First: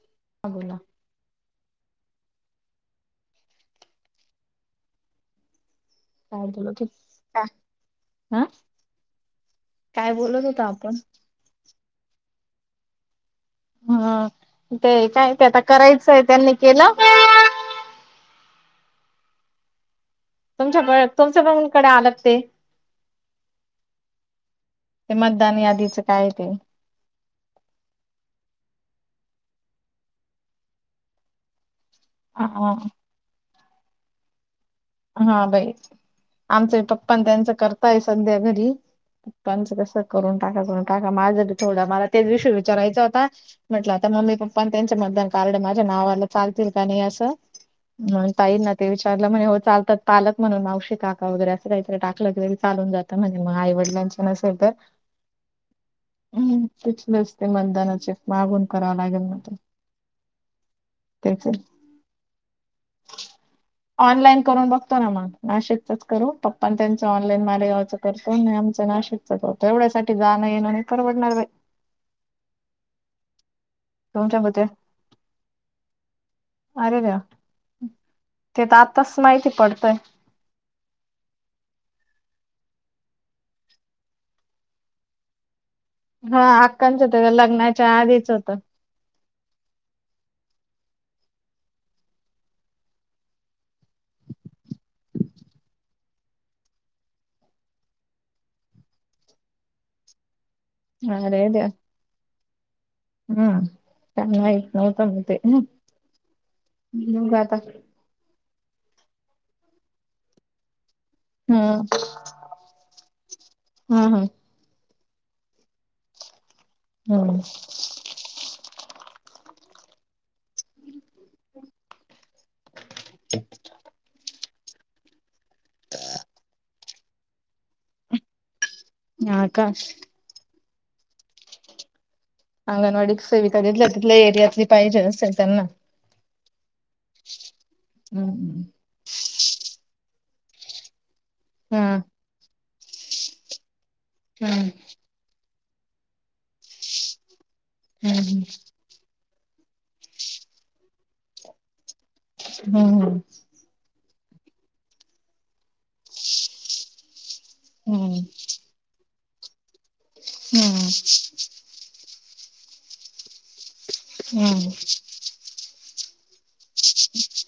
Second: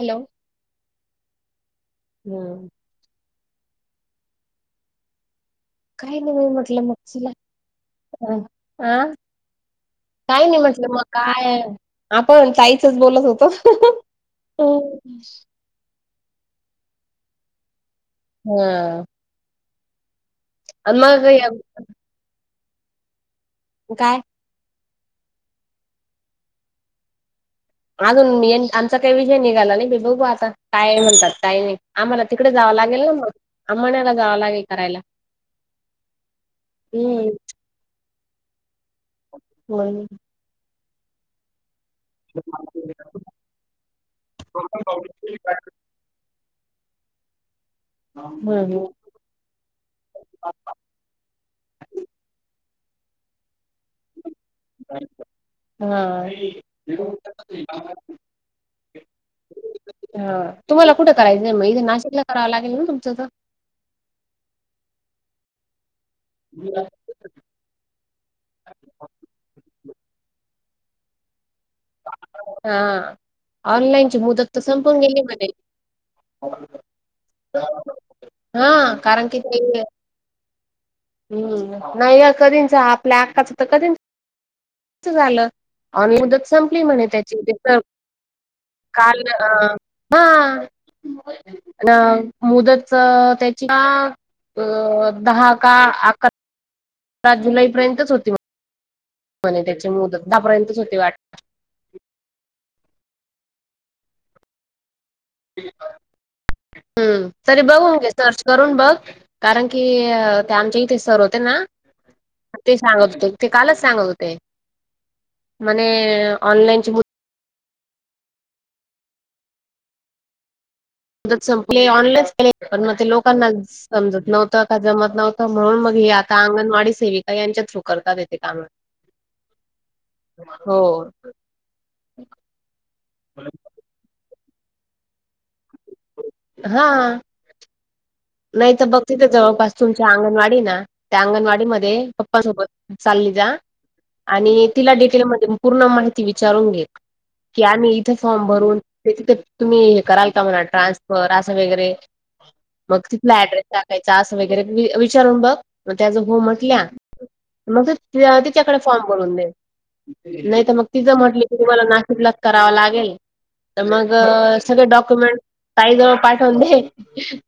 Hello. हा बोला. हम्म. काही नाही काय मी बोलत म्हटलं मग तिला हा आ. काय बोलत नाही होता म्हटलं आपण मग काय आपण ताईचच बोलत होतो. हां ते काय ते आता करायचंय त्यांनी केलं? हा. आणि तुमच्या मग तुमचं पणकडे आलं ते. काय? ते मतदान यादीचं काय ते. अजून मी आमचा काही विषय निघाला नाही बाई बघू आता काय म्हणतात काय नाही. आम्हाला तिकडं जावं हा लागेल ना मग आंनाला जावं लागेल करायला. हा बाई आमचे पप्पा हम्म त्यांचं करताय सध्या घरी. त्यांचं कस करून टाका करून टाका माझ्या थोडं मला त्याविषयी विचारयचा होता म्हटलं आता मम्मी पप्पा त्यांच मतदान कार्ड माझ्या नावाला चालतील का नाही असं ताईंना हम्म ते विचारलं म्हणे हो चाल पालक म्हणून मावशी काका वगैर असं टाकलं की ते चालून जातं म्हण म आईवडील त्यांचे नसेल तर. हा हम्म तचलेच ते मतदानाचे मागून करावं लागेल मध्ये ह तुम्हाला कुठं करायचंय मग इथे नाशिकला करावं लागेल ना तुमच त. ऑनलाईन करून बघतो ना मग नाशिकचच करू पप्पान त्यांच ऑनलाईन मालेगावच करतो नाही आमचं नाशिकचच होतो एवढ्यासाठी जाणं येणं नाही परवडणार बाई. हा ऑनलाईनची तुमच्या मुदत तर मते संपून गेली मधे. अरे देवा ते हा तर आत्ताच कारण कि माहिती ते पडतंय हम्म नाही कधीच आपल्या आक्काचं तर कधी च झालं आणि हा मुदत संपली म्हणे अक्कांचं त्याची ते लग्नाच्या आधीच होत काल अ हा. ना मुदतच त्याच्या अ दहा का अकरा जुलैपर्यंतच होती म. म्हणे त्याची मुदत दहा पर्यंतच होती. वाट अरे देवा. हम्म चांगला आहे तोवर जमतय. हम्म आता तरी बघून घे. सर्च करून बघ, कारण की ते आमच्या इथे सर हो ते ना हम्म ते सांगत होते ते कालच सांगत हम् हम होते. म्हणे ऑनलाइन ची मु हम्. मुदत संपलीये ऑनलाईनच केले पण मग ते लोकांना समजत नव्हतं का जमत नव्हत. म्हणून मग हे आता अंगणवाडी सेविका यांच्या थ्रू करतात येते काम. हा का. हो. अंगणवाडी सेविका जीथल्या तिथल्या एरियातली पाहिजे असेल त्यांना हां. हम्म. नाही तर बघ तिथे जवळपास तुमच्या अंगणवाडी ना त्या अंगणवाडी मध्ये हम् पप्पासोबत चालली जा, आणि हम् तिला डिटेल मध्ये पूर्ण माहिती विचारून घेे. कि आम्ही इथे फॉर्म भरून त्या तथ तुम्ही हे कराल का म्हणा ट्रान्सफर असं वगैरे [unintelligible] [inaudible] मग तिथला ऍड्रेस टाकायचा, असं वगैरे विचारून बघ, मग त्या जर हो म्हटल्या मग त हम्म तिच्याकडे फॉर्म भरून दे, नाही तर मग हम्म तिचं म्हटले तुम्हाला नाशिकलाच कराव लागेल, तर मग सगळे डॉक्युमेंट ताई जवळ पाठवून दे,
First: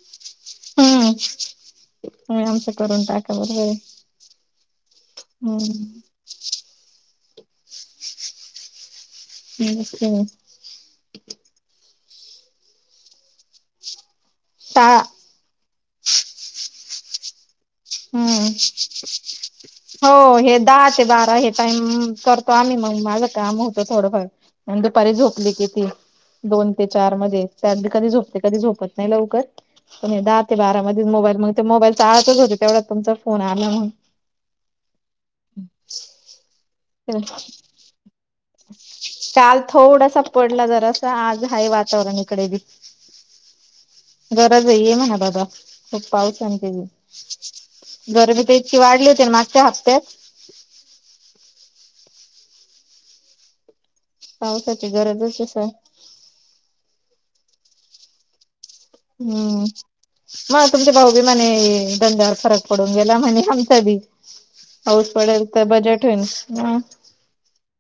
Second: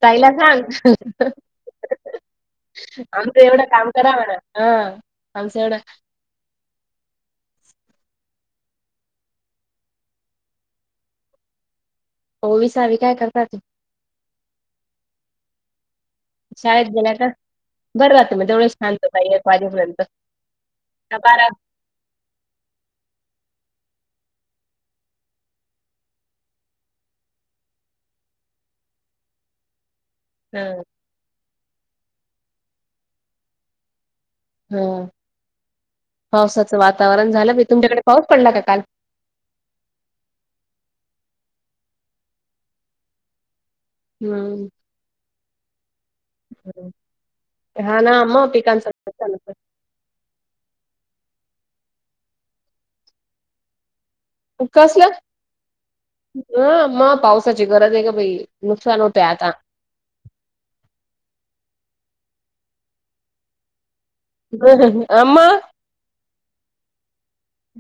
ताईला सांग. हम्म [unintelligible] तुम्ही आमचं करून टाका आमचं बरोबर एवढं आहे काम करा म्हणाव, हा. आमचं एवढं [unintelligible] ओवी सावी काय करतात? शाळा शाळेत गेल्या का? [unintelligible] बरं [inaudible] राहते मग हम्म! तेवढे शांतता एक वाजेपर्यंत हो, हे दहा ते बारा हे टाईम कर आम्ही मग माझं काम होतं थोडंफार, आणि दुपारी झोपली किती दोन ते चार मध्ये, त्या बी कधी झोपते, कधी झोपत नाही लवकर. पण दहा ते हं, बारामध्येच मोबाईल [unintelligible] मोबाईल चाळतच होते, तेवढा तुमचा फोन आला मग हा, पावसाचं वातावरण झालं, तुमच्याकडे पाऊस पडला का काल? काल थोडासा पडला जरा असा, आज आहे वातावरण इकडे बी. हम्म. गरज ये म्हणा ओ बाबा खूप पाऊस आणि, हम्म. हा [unintelligible] ना गरमी मग तर इतकी पिकांचं वाढली होती नुकसान ना होतं. मागच्या हप्त्यात पावसाची गरजच स हो, मग पावसाची गरजे ग बाई नुकसान होतंय आता हम्! मग तुमचे भाऊ बी म्हणे, दंद्यावर फरक पडून गेला म्हणे, आमचा बी पाऊस पडेल मग तर बजेट होईल,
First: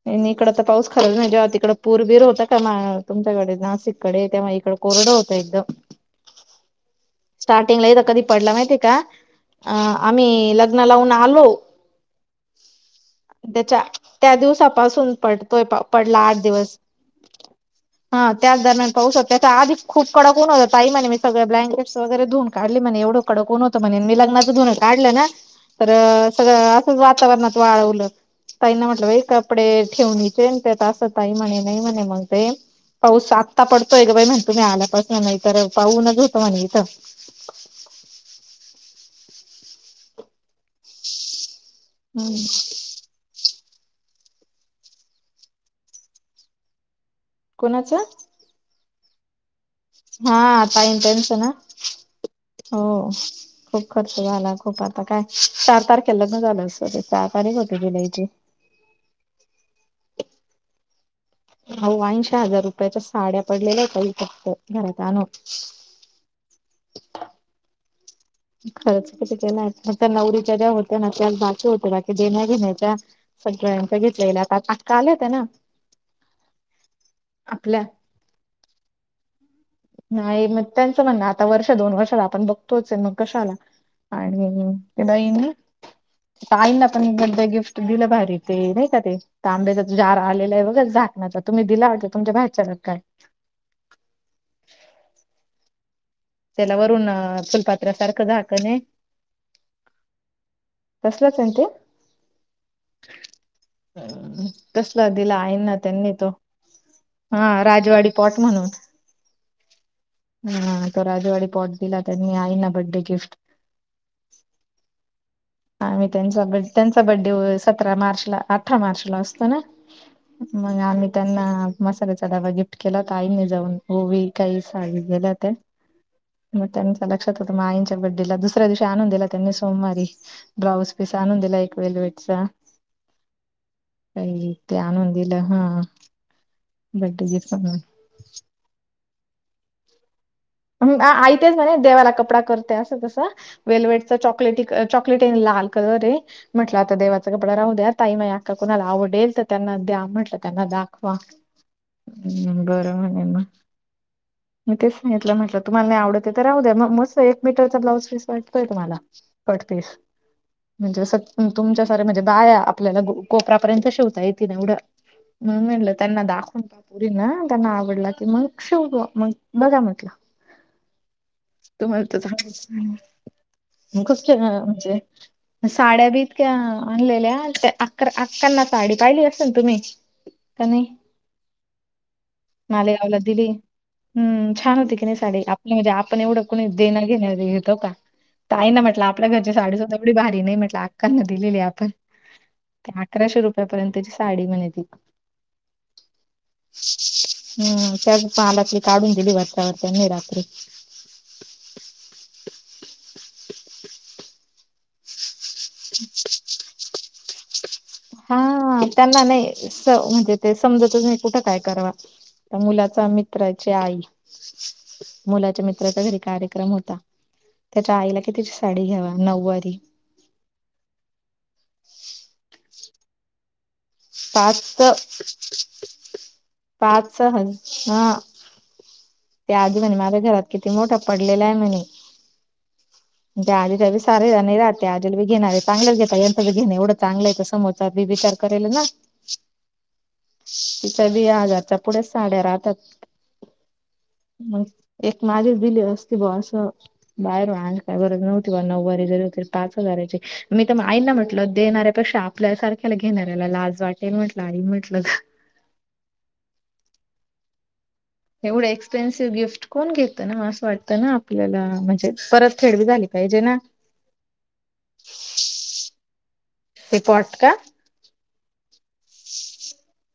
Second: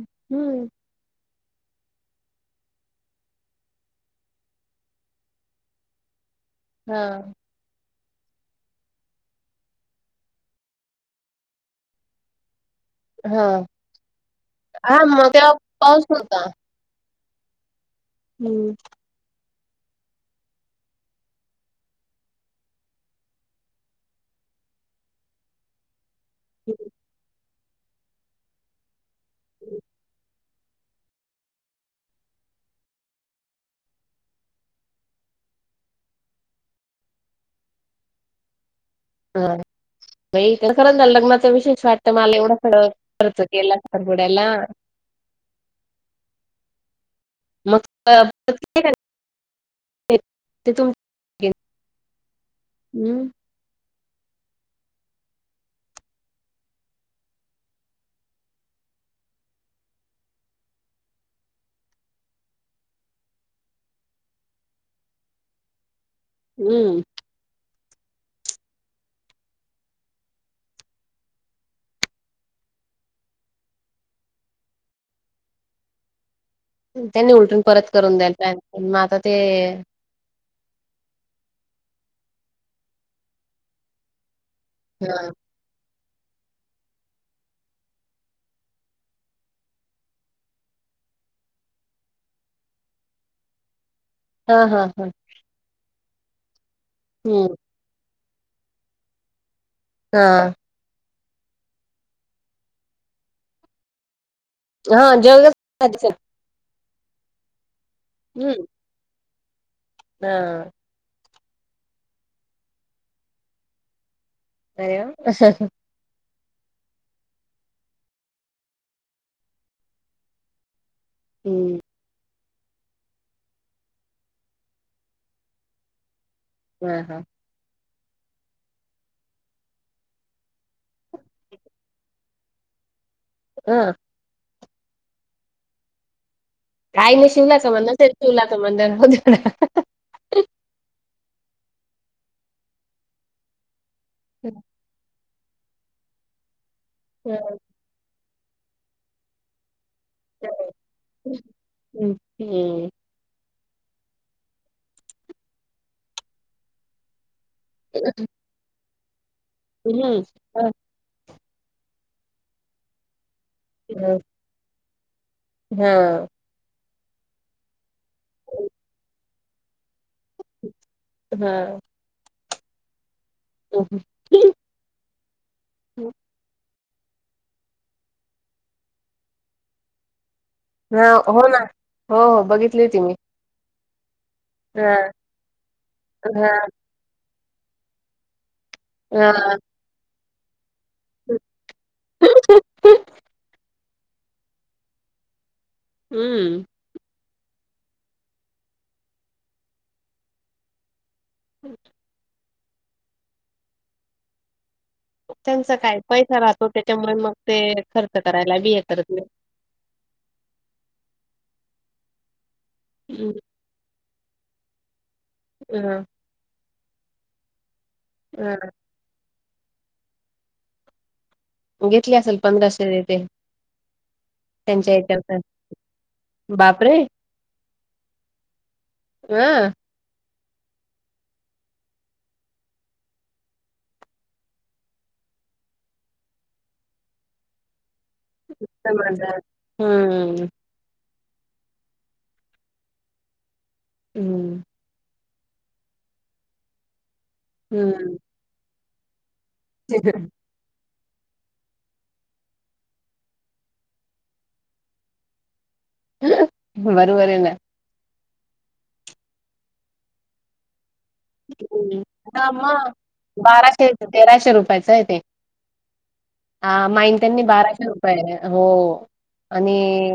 आणि इकड हम्म. तर पाऊस खरं मग जेव्हा तिकडं पूरबीर होतं का, तुमच्याकडे, नाशिककडे त्यामुळे इकडे कोरडं होत एकदम हा. स्टार्टिंगला इथं कधी पडला माहिती आहे का? आम्ही लग्न लावून आलो हा त्याच्या, त्या हा दिवसापासून मग तेव्हा पडतोय पाऊस पडला आठ होता दिवस. हा, त्याच हम्म. दरम्यान पाऊस होता तर, आधी खूप कडक ऊन होत ताई म्हणे, मी सगळे ब्लँकेट्स वैगेरे धुवून काढली म्हणे, एवढं कडंक उन होतं म्हणे, मी लग्नाच धुून काढलं ना तर सगळं असंच वातावरणात वाळवलं, ताईंना म्हटलं कपडे ठेवणीचे आणि ते अस ताई म्हणे, नाही म्हणे म्हण ते, पाऊस आत्ता पडतोय ग बाई म्हण मी आल्यापासून तर पाहून घेतो म्हण म्हणे इथं. हा, खरं झालं लग्नाचा विशेष वाटतं हम्म मला, एवढं सगळ खर्च केला साखरपुड्याला [unintelligible] कोणाचं अ [unintelligible] हा, ते तुम ताईन तेचं ना? हो. हम्म. खूप खर्च झाला, खूप आता काय, चार तारखे लग्न झालं असल, सहा तारीख होती ज्यूलईची. हो, ऐंशी हजार रुपयाच्या साड्या पडलेल्या होत्या इथ फक्त घरात आणून. हम्म! खरंच [unintelligible] नाही नवरीच्या ज्या होत्या ना, त्या बाकी होत्या बाकी देण्या घेण्याच्या सगळ्यांच घेतलेलं आता आक्का आलेत ना. त्यांनी उलटून आपल्या परत करून द्यायला मग आता ते नाही मग त्याचं म्हणणं आता वर्ष दोन वर्षाला आपण बघतोच मग कशाला आणि ते हा बाईं आईंना पण बडडे गिफ्ट दिलं बाहेर ते नाही का ते. तांब्याचा जो जार आलेला आहे बघा झाकणाचा तुम्ही दिला होता तुमच्या भायच्याला काय? हा हा हा. त्याला वरून हम्म फुलपात्र्या सारखं झााकणहे. हा. तसलंच हे ना ते? अ तसला हा दिला जग आईना त्यांनी तो. हा राजवाडी पॉट हम्म म्हणून. हा राजवाडी पॉट दिला त्यांनी आईना बड्डे गिफ्ट. अरे वा असं आ मी त्यांचा ब त्यांचा बड्डे सतरा मार्चला अठरा मार्चला असतो ना? मग आम्ही त्यांना हम्म. मसाला डबा गी फ्ट केला होता आईनी जाऊन ओवी का सवि गेल्या होत्या मग हा त्यांच्या हा लक्ष्यात मग आईच्या बड्डेला दुसऱ्या दिवशी आणून दिला त्यांनी सोमवारी. ब्राऊज पीस आणून दिला एक वेलवेटचा. अ. काही ते आण आणून दिलं हा. बड्डे आईनी गिफ्ट शिवला का म्हणून म्हण ठेव तुला म्हणलं राहूदे तुला. हम्म बा आई तेच म्हणे देवाला कपडा करतेय असं तसं वेलवेट चॉकलेटी क चॉक लेटी आणि लाल कलरहे म्हटलं आता देवाचा हम्म कपडा राहू द्या ताई माय का कुणाला आवडेल तर त्यांना म्हंट त्यांना दाखवा एम हम्म बरं म्हणे मग मग तेच म्ह म्हटलं तुम्हाला नाही आवडत तर राह द्या मग मस्त एक मीटरचा ब्लाऊज पीस भेटतोय तुम्हाला. कट पीस म्हणजे तुमच्या सार्या म्हणजे बाया आपल्याला कोपऱ्या पर्यंत हम्म. शिवता येईल. [unintelligible] मग हा म्हणलं त्यांना दाख [unintelligible] त्यांना आवडला की मग शीव बॉ मग बघा म्हटलं. हा तुम्हाला [inaudible] तर कस म्हणजे? साड्या बी इतक्या आणलेल्या त्या अकरा अक्कांना साडी पाहिली असेल तुम्ही? त्यांनी हा हो ना हो हो बघितली होती मी मालेगावला दिली. हम्म छान हा होती की नाही साडी आपल्या म्हणजे आपण एवढं हा देणार घेणार घेतो का तई ना म्हटलं आपल्या घरची हा साडीसधा एवढी भारी नाही म्हटलं. कश्या दिलेली आपण ते अकराशे रुपयापर्यंतची साडी म्हणे ती. हम्म. हम्म त्या पाहालातली काढून दिली [unintelligible] नाही रात्र. [inaudible] [inaudible] त्यांचा काय पैसा राहतो त्याच्यामुळे मग ते खर्च करायला बी हे हा करत त्यांना नाही नाय स म्हणजे ते समजतच नाही कुठं काय करवा तर मुलाचा मित्राची आई. मुलाच्या मित्राचा ह घरी कार्यक्रम होता त्याच्या आईला कितीची ह साडी घ्यावा नऊवारी? घेतली असेल पंधरा [unintelligible] पाच बापरे पाच हज हा. हा ते आधी म्हणे माझ्या घरात किती मोठा पडलेला आहे म्हणे. आजीच्या वि सार नाही राह आजी बघेनणार आहे चांगलंच घेात यंत बघेन आहे एवढं चांगलं येत समोर. चा बी विचार करेल ना. हम्म. तिचा व हजारच्या पुढे साड्या राहतात. हम्म माझी दिली असते बा असं बाहेर आण काय हम्म बरत नव्हती बा नऊवारी जरी होती. पाच हजाराची. मी तर आईना म्हटल देणाऱ्यापेक्षा आपल्या सारख्याला घेणाऱ्याला लाज वाटेल म्हटलं आई म्हटलं. बरबरे हे ना. एवढं एक्सपेन्सिव्ह गिफ्ट कोण घेत ना असं वाटतं ना आप ''--'' आपल्याला म्हणजे हा परत फेडवी मग झाली पाहिजे ना. बाराशे तेराशे रुपयाचं आहे ते ह ते माईन पॉट त्यांनी का बाराशे रुप''--'' य पण हो. आणि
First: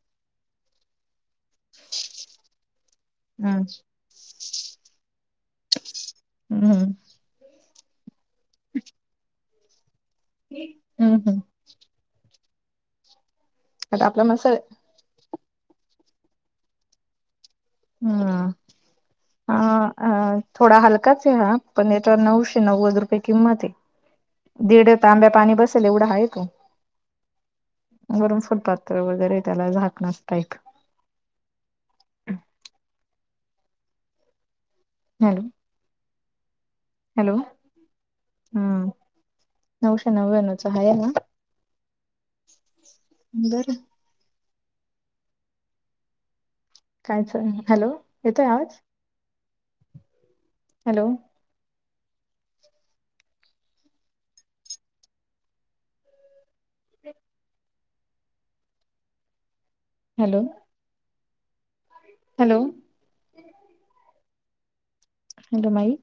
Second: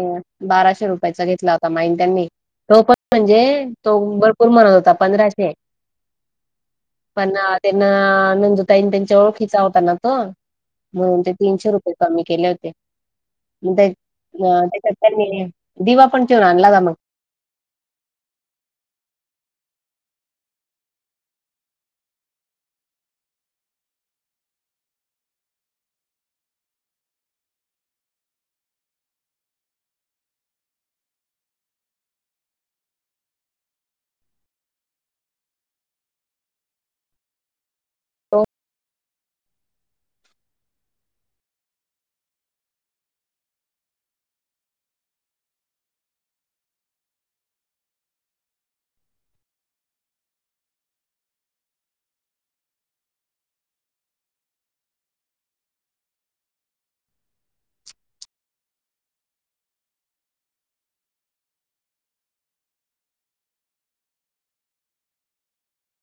बाराशे रुपयाचा घेतला होता माइन त्यांनी तो पण म्हणजे हम्म तो भरपूर म्हणत होता पंधराशे. हम्. पण त्यांना नंदूताईन त्यांच्या वेळ खिचा होता ना तो म्हणून ते हम्म तीनशे रुपये. कमी केले होते आता आपला मसाला त्याच्यानी [unintelligible] दिवा पण ठेवन आणला होता मग. हा आ, हा हा थोडा हलकाच आहे हा पण याच्या नऊशे नव्वद रुपये किंमत आहे. दीड तांब्या पाणी बसेल एवढा आहे तो. वरून फुटपातथ वगैरे त्याला झाकणसत टाईप. हॅलो, हॅलो हा, नऊशे नव्या्णवच आहे ना. कायच हॅलो येतोय आवाज हॅलो. हॅलो, हॅलो, हॅलो माई.